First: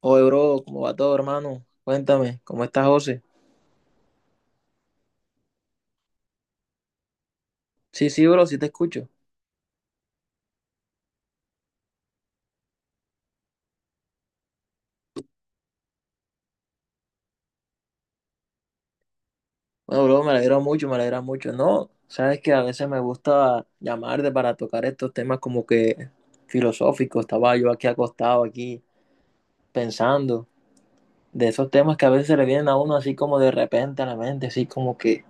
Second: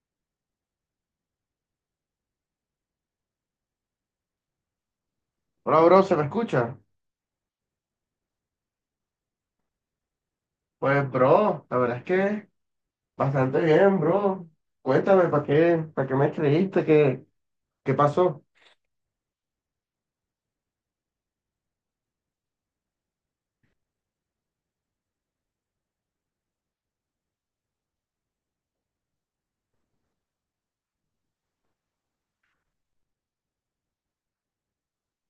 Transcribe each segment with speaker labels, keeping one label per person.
Speaker 1: Oye, bro, ¿cómo va todo, hermano? Cuéntame, ¿cómo estás, José?
Speaker 2: Hola, bro, ¿se me escucha?
Speaker 1: Sí, sí, bro, sí te escucho.
Speaker 2: Pues, bro, la verdad es que bastante bien, bro. Cuéntame, ¿para qué me escribiste? ¿ qué pasó?
Speaker 1: Bueno, bro, me alegra mucho, me alegra mucho. No, sabes que a veces me gusta llamarte para tocar estos temas como que filosóficos. Estaba yo aquí acostado, aquí pensando de esos temas que a veces le vienen a uno así como de repente a la mente, así como que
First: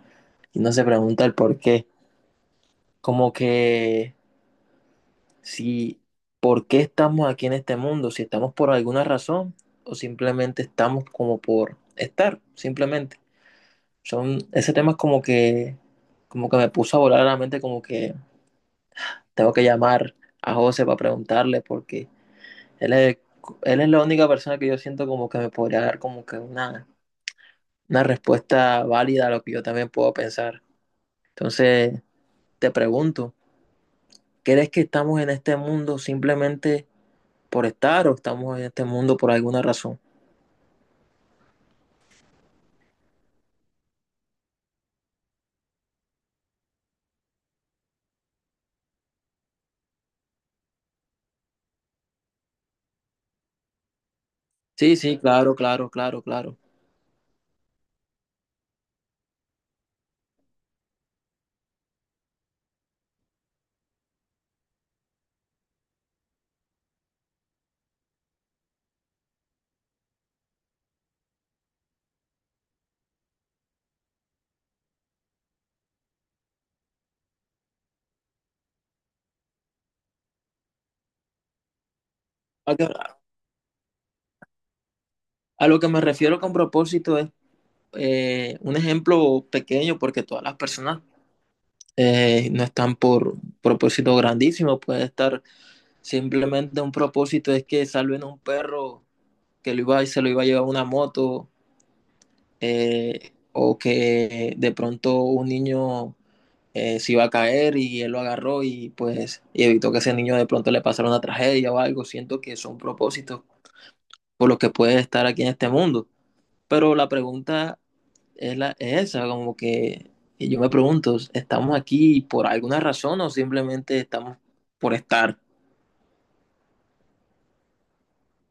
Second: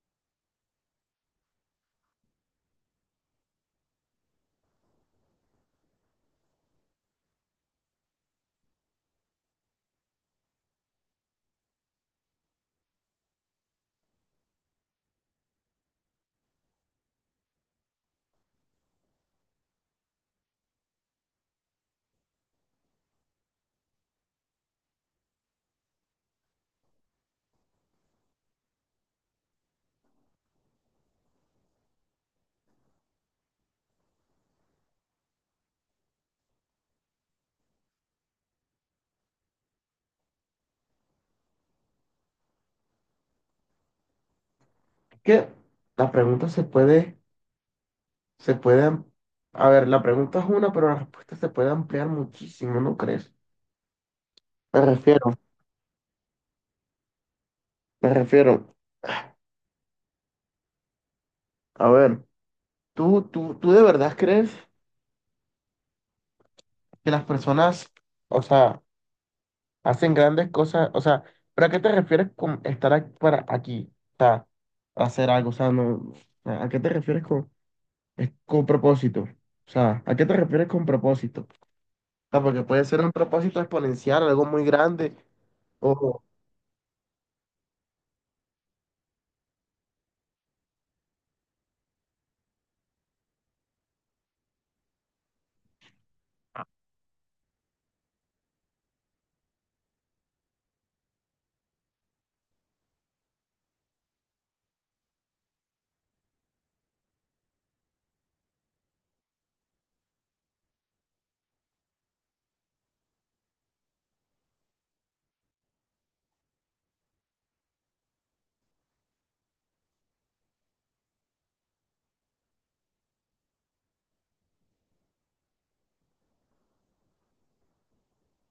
Speaker 1: y no se pregunta el por qué. Como que si por qué estamos aquí en este mundo, si estamos por alguna razón o simplemente estamos como por estar, simplemente. Son, ese tema es como que me puso a volar a la mente, como que tengo que llamar a José para preguntarle, porque él es, él es la única persona que yo siento como que me podría dar como que una respuesta válida a lo que yo también puedo pensar. Entonces, te pregunto, ¿crees que estamos en este mundo simplemente por estar o estamos en este mundo por alguna razón?
Speaker 2: Es que la pregunta se puede, am- a ver, la pregunta es una, pero la respuesta se puede ampliar muchísimo, ¿no crees? Me
Speaker 1: Sí, sí,
Speaker 2: refiero,
Speaker 1: claro, claro, claro, claro.
Speaker 2: me refiero. A ver, ¿tú de verdad crees que las personas, o sea, hacen grandes cosas, o sea, ¿pero a qué te refieres con para aquí? O sea, hacer algo, o sea, no, ¿a qué te refieres con, es- ¿con propósito? O sea, ¿a qué te refieres con propósito? O sea, porque
Speaker 1: A,
Speaker 2: puede
Speaker 1: que-
Speaker 2: ser un propósito exponencial, algo muy grande,
Speaker 1: a lo que me
Speaker 2: o...
Speaker 1: refiero con propósito es un ejemplo pequeño porque todas las personas no están por propósito grandísimo, puede estar simplemente un propósito es que salven a un perro que lo iba, se lo iba a llevar una moto, o que de pronto un niño, se iba a caer y él lo agarró y pues y evitó que ese niño de pronto le pasara una tragedia o algo. Siento que son propósitos por los que puede estar aquí en este mundo. Pero la pregunta es, la, es esa, como que y yo me pregunto, ¿estamos aquí por alguna razón o simplemente estamos por estar?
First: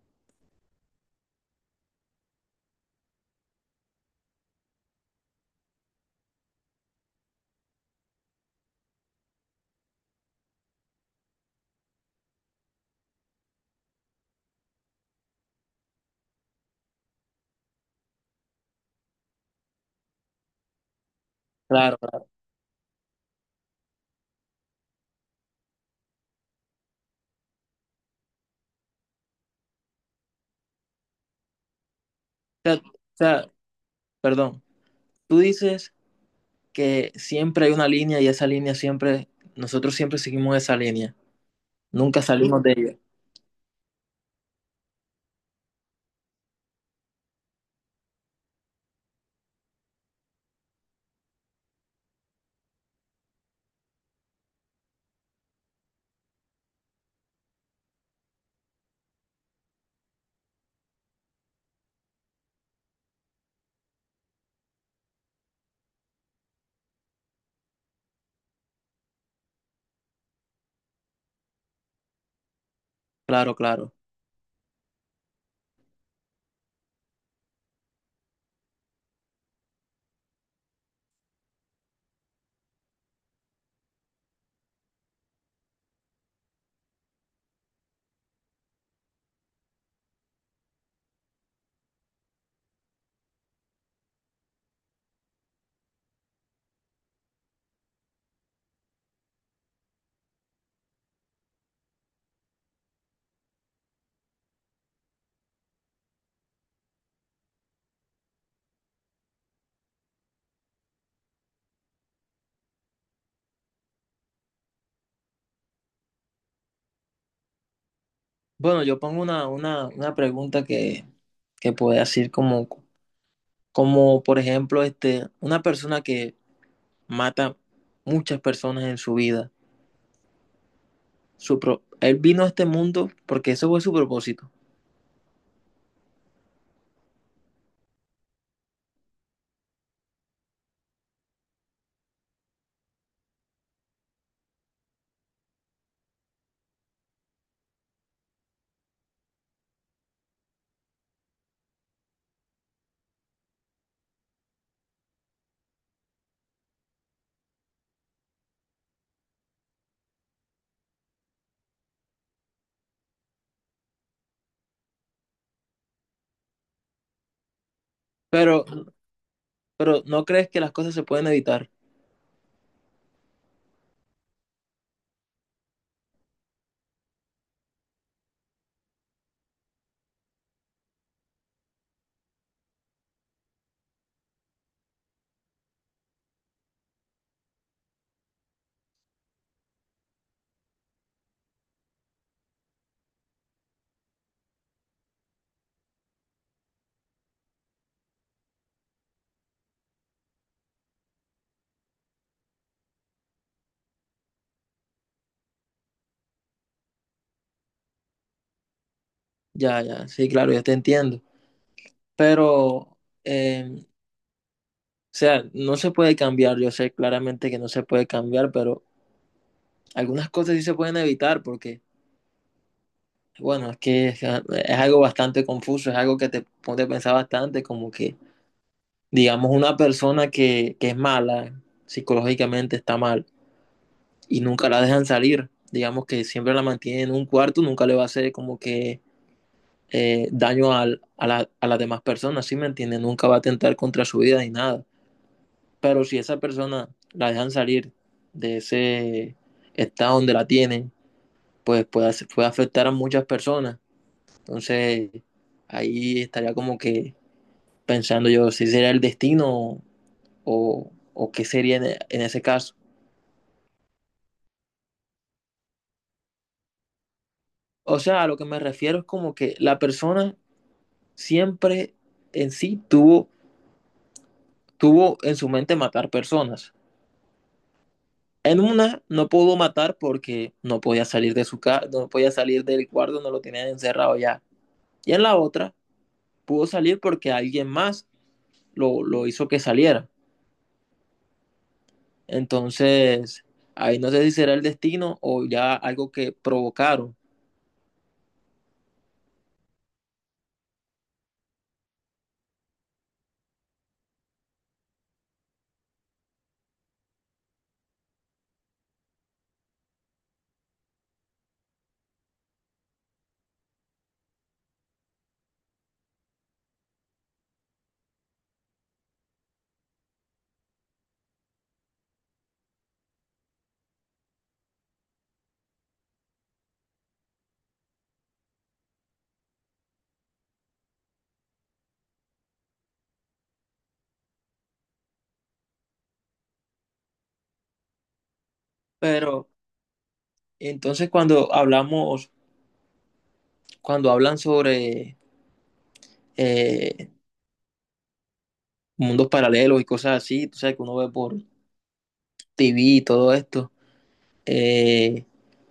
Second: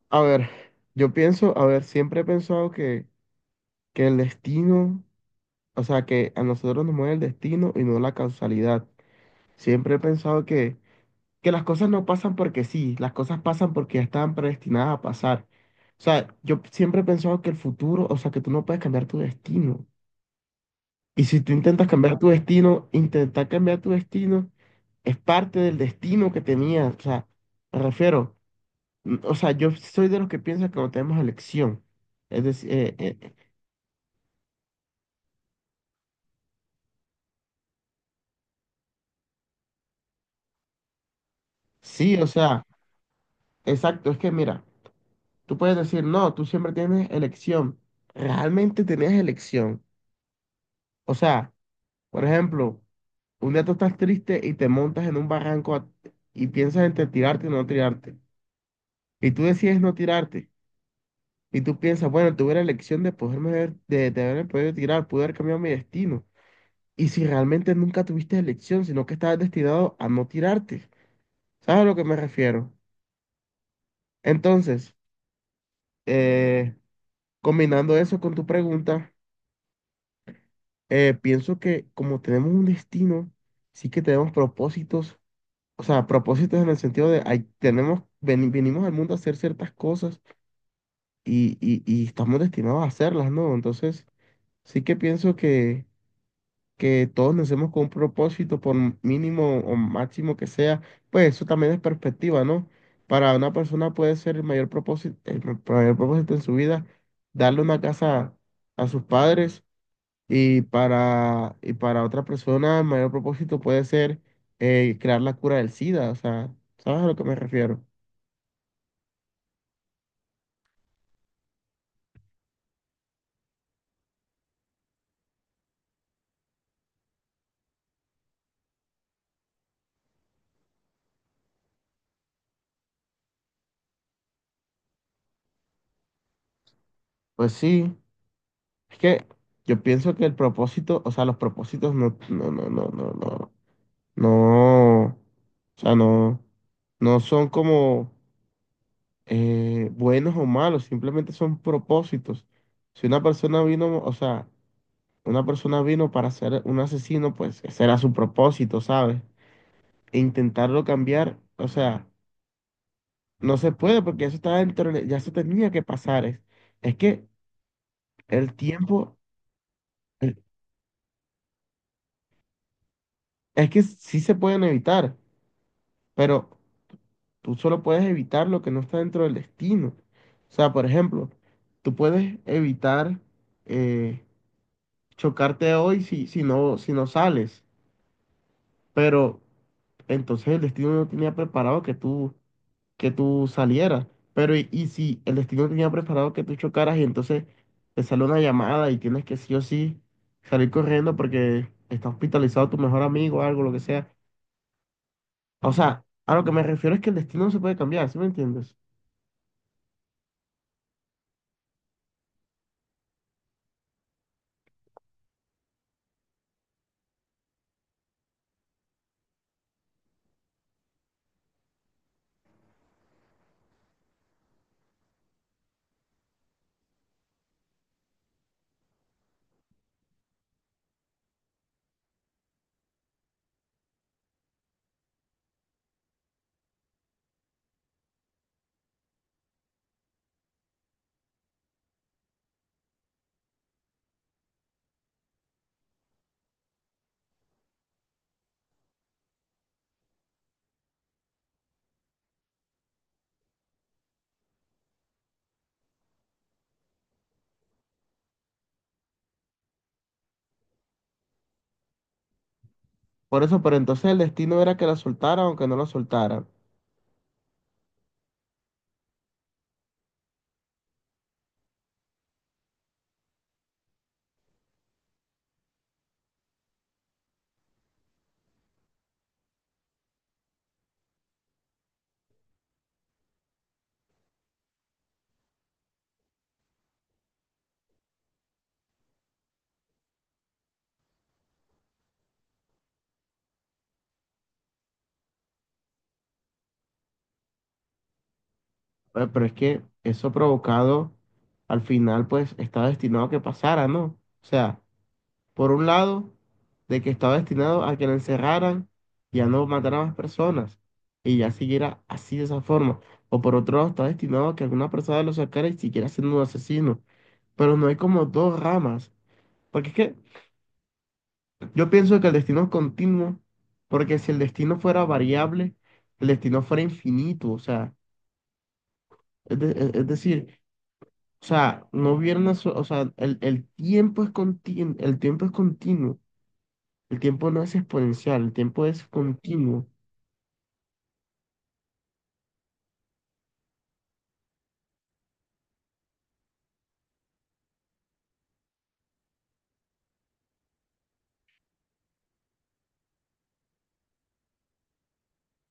Speaker 2: A ver, yo pienso, a ver, siempre he pensado que el destino, o sea, que a nosotros nos mueve el destino y no la causalidad. Siempre he pensado que las cosas no pasan porque sí, las cosas pasan porque ya estaban predestinadas a pasar. O sea, yo siempre he pensado que el futuro, o sea, que tú no puedes cambiar tu destino. Y si tú intentas
Speaker 1: Claro,
Speaker 2: cambiar
Speaker 1: claro.
Speaker 2: tu
Speaker 1: O
Speaker 2: destino, intentar cambiar tu destino es parte del destino que tenías. O sea, me refiero, o sea, yo soy de los que piensan que no tenemos elección. Es decir,
Speaker 1: sea, o sea, perdón, tú dices que siempre hay una línea y esa línea siempre, nosotros siempre seguimos esa línea.
Speaker 2: sí,
Speaker 1: Nunca
Speaker 2: o
Speaker 1: salimos
Speaker 2: sea,
Speaker 1: de ella.
Speaker 2: exacto, es que mira, tú puedes decir, no, tú siempre tienes elección. Realmente tenías elección. O sea, por ejemplo, un día tú estás triste y te montas en un barranco y piensas entre tirarte o no tirarte. Y tú decides no tirarte. Y tú piensas, bueno, tuve la elección de de haberme podido tirar, pude haber cambiado mi destino. Y si realmente nunca tuviste elección, sino que estabas destinado a no tirarte. ¿Sabes a lo que me refiero?
Speaker 1: Claro, claro.
Speaker 2: Entonces, eh, combinando eso con tu pregunta, pienso que como tenemos un destino, sí que tenemos propósitos. O sea, propósitos en el sentido de hay, tenemos, venimos al mundo a hacer ciertas cosas y estamos destinados a hacerlas, ¿no? Entonces, sí que pienso que todos nacemos con un propósito, por mínimo o máximo que sea, pues eso también es perspectiva, ¿no? Para una persona puede ser el mayor propósito, el mayor propósito en su vida, darle una casa a sus padres y para otra persona, el mayor propósito puede ser crear la cura del SIDA. O sea, ¿sabes a lo que me refiero?
Speaker 1: Bueno, yo pongo una pregunta que puede decir como, como, por ejemplo, este, una persona que mata muchas personas en su vida. Su pro- él vino a este mundo porque eso fue su propósito.
Speaker 2: Pues sí, es que yo pienso que el propósito, o sea, los propósitos no, no, no, no, no, no, no, o sea, no, no son como buenos o malos, simplemente son propósitos. Si una persona vino, o sea, una persona vino para ser un asesino, pues ese era su propósito, ¿sabes? E intentarlo cambiar, o sea. No se puede porque eso está dentro, ya se tenía que pasar. Es que el
Speaker 1: Pero,
Speaker 2: tiempo,
Speaker 1: pero ¿no
Speaker 2: el-
Speaker 1: crees que las cosas se pueden evitar?
Speaker 2: es que sí se pueden evitar, pero tú solo puedes evitar lo que no está dentro del destino. O sea, por ejemplo, tú puedes evitar eh, chocarte hoy si no sales, pero entonces el destino no tenía preparado que tú salieras. Pero y si el destino tenía preparado que tú chocaras y entonces te sale una llamada y tienes que sí o sí salir corriendo porque está hospitalizado tu mejor amigo o algo, lo que sea. O sea, a lo que me refiero es que el destino no se puede cambiar, ¿sí me entiendes?
Speaker 1: Ya, ya, sí, claro, yo te entiendo. Pero, o sea, no se puede cambiar. Yo sé claramente que no se puede cambiar, pero algunas cosas sí se pueden evitar porque bueno, es que es algo bastante confuso, es algo que te pone a pensar bastante, como que, digamos, una persona que es mala, psicológicamente está mal, y nunca la dejan salir, digamos que siempre la mantienen en un cuarto, nunca le va a hacer como que daño al- a, la- a las demás personas, ¿sí me entiendes? Nunca va a atentar contra su vida ni nada. Pero si esa persona la dejan salir de ese estado donde la tienen, pues puede, puede afectar a muchas personas. Entonces, ahí estaría como que pensando yo si sería el destino o qué sería en ese caso.
Speaker 2: Por eso, pero entonces el destino era que la soltaran o que no la soltaran.
Speaker 1: O sea, a lo que me refiero es como que la persona siempre en sí tuvo, tuvo en su mente matar personas. En una no pudo matar porque no podía salir de su casa, no podía salir del cuarto, no lo tenían encerrado ya. Y en la otra pudo salir porque alguien más lo hizo que saliera. Entonces, ahí no sé si será el destino o ya algo que provocaron.
Speaker 2: Pero es que eso provocado al final pues está destinado a que pasara, ¿no? O sea, por un lado, de que estaba destinado a que lo encerraran y a no matar a más personas y ya siguiera así de esa forma. O por otro lado, está destinado a que alguna persona lo sacara y siguiera siendo un asesino. Pero no hay como dos ramas. Porque es que yo pienso que el destino es continuo, porque si el destino fuera variable, el destino fuera infinito. O sea, es decir, o sea, no hubiera una so- o sea, el tiempo es el tiempo es continuo. El tiempo no es exponencial, el tiempo es
Speaker 1: Pero
Speaker 2: continuo.
Speaker 1: entonces cuando hablamos, cuando hablan sobre, eh, mundos paralelos y cosas así, tú sabes que uno ve por TV y todo esto, eh,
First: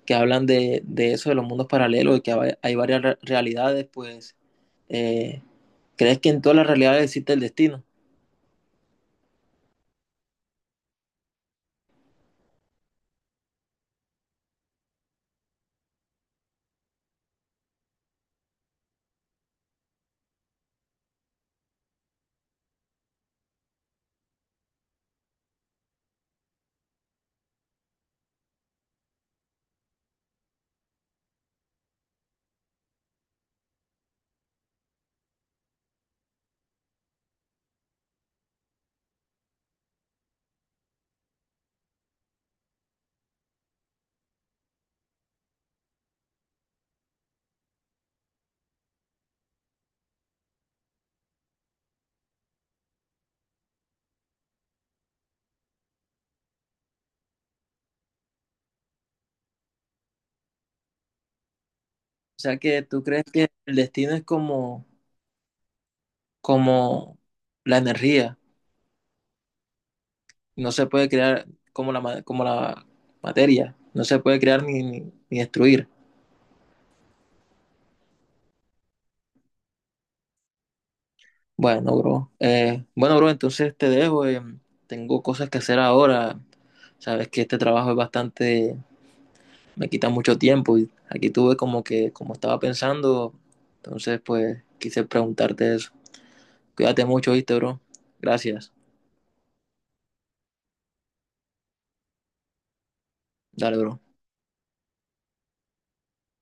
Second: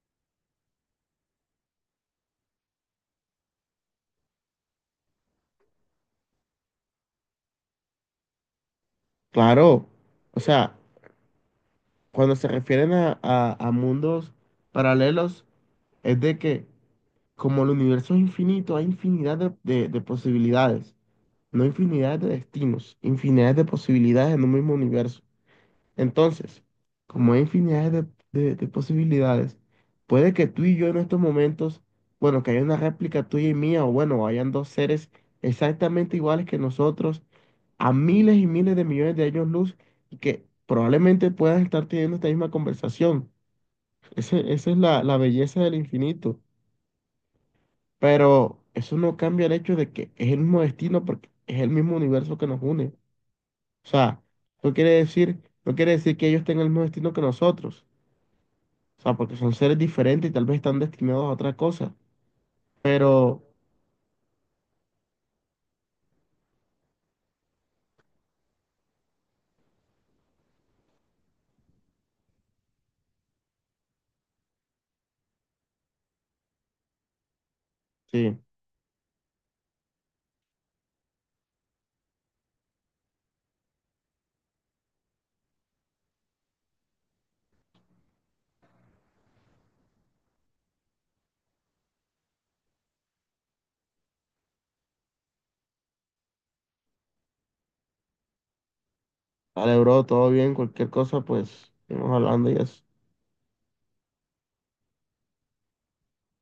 Speaker 1: que hablan de eso, de los mundos paralelos y que hay varias re- realidades, pues, eh, ¿crees que en todas las realidades existe el destino?
Speaker 2: Claro, o sea, cuando se refieren a, a mundos paralelos, es de que como el universo es infinito, hay infinidad de, de posibilidades, no infinidad de destinos, infinidad de posibilidades en un mismo universo. Entonces, como hay infinidad de, de posibilidades, puede que tú y yo en estos momentos, bueno, que haya una réplica tuya y mía, o bueno, hayan dos seres exactamente iguales que nosotros, a miles y miles de millones de años luz, y que probablemente puedan estar teniendo esta misma conversación. Esa es la, la belleza del infinito. Pero eso no cambia el hecho de que es el mismo destino porque es el mismo universo que nos une. O sea, no quiere decir que ellos tengan el mismo destino que nosotros. O sea, porque son seres diferentes y tal vez están destinados a otra cosa.
Speaker 1: O sea que tú crees
Speaker 2: Pero
Speaker 1: que el destino es como, como la energía, no se puede crear como la, ma- como la materia, no se puede crear ni, ni, ni destruir.
Speaker 2: sí,
Speaker 1: Bueno, bro. Bueno, bro, entonces te dejo. Tengo cosas que hacer ahora. Sabes que este trabajo es bastante, me quita mucho tiempo y aquí tuve como que, como estaba pensando, entonces pues quise preguntarte eso. Cuídate mucho, ¿viste, bro? Gracias.
Speaker 2: vale, bro, todo bien, cualquier cosa, pues, seguimos hablando y eso.
Speaker 1: Dale, bro.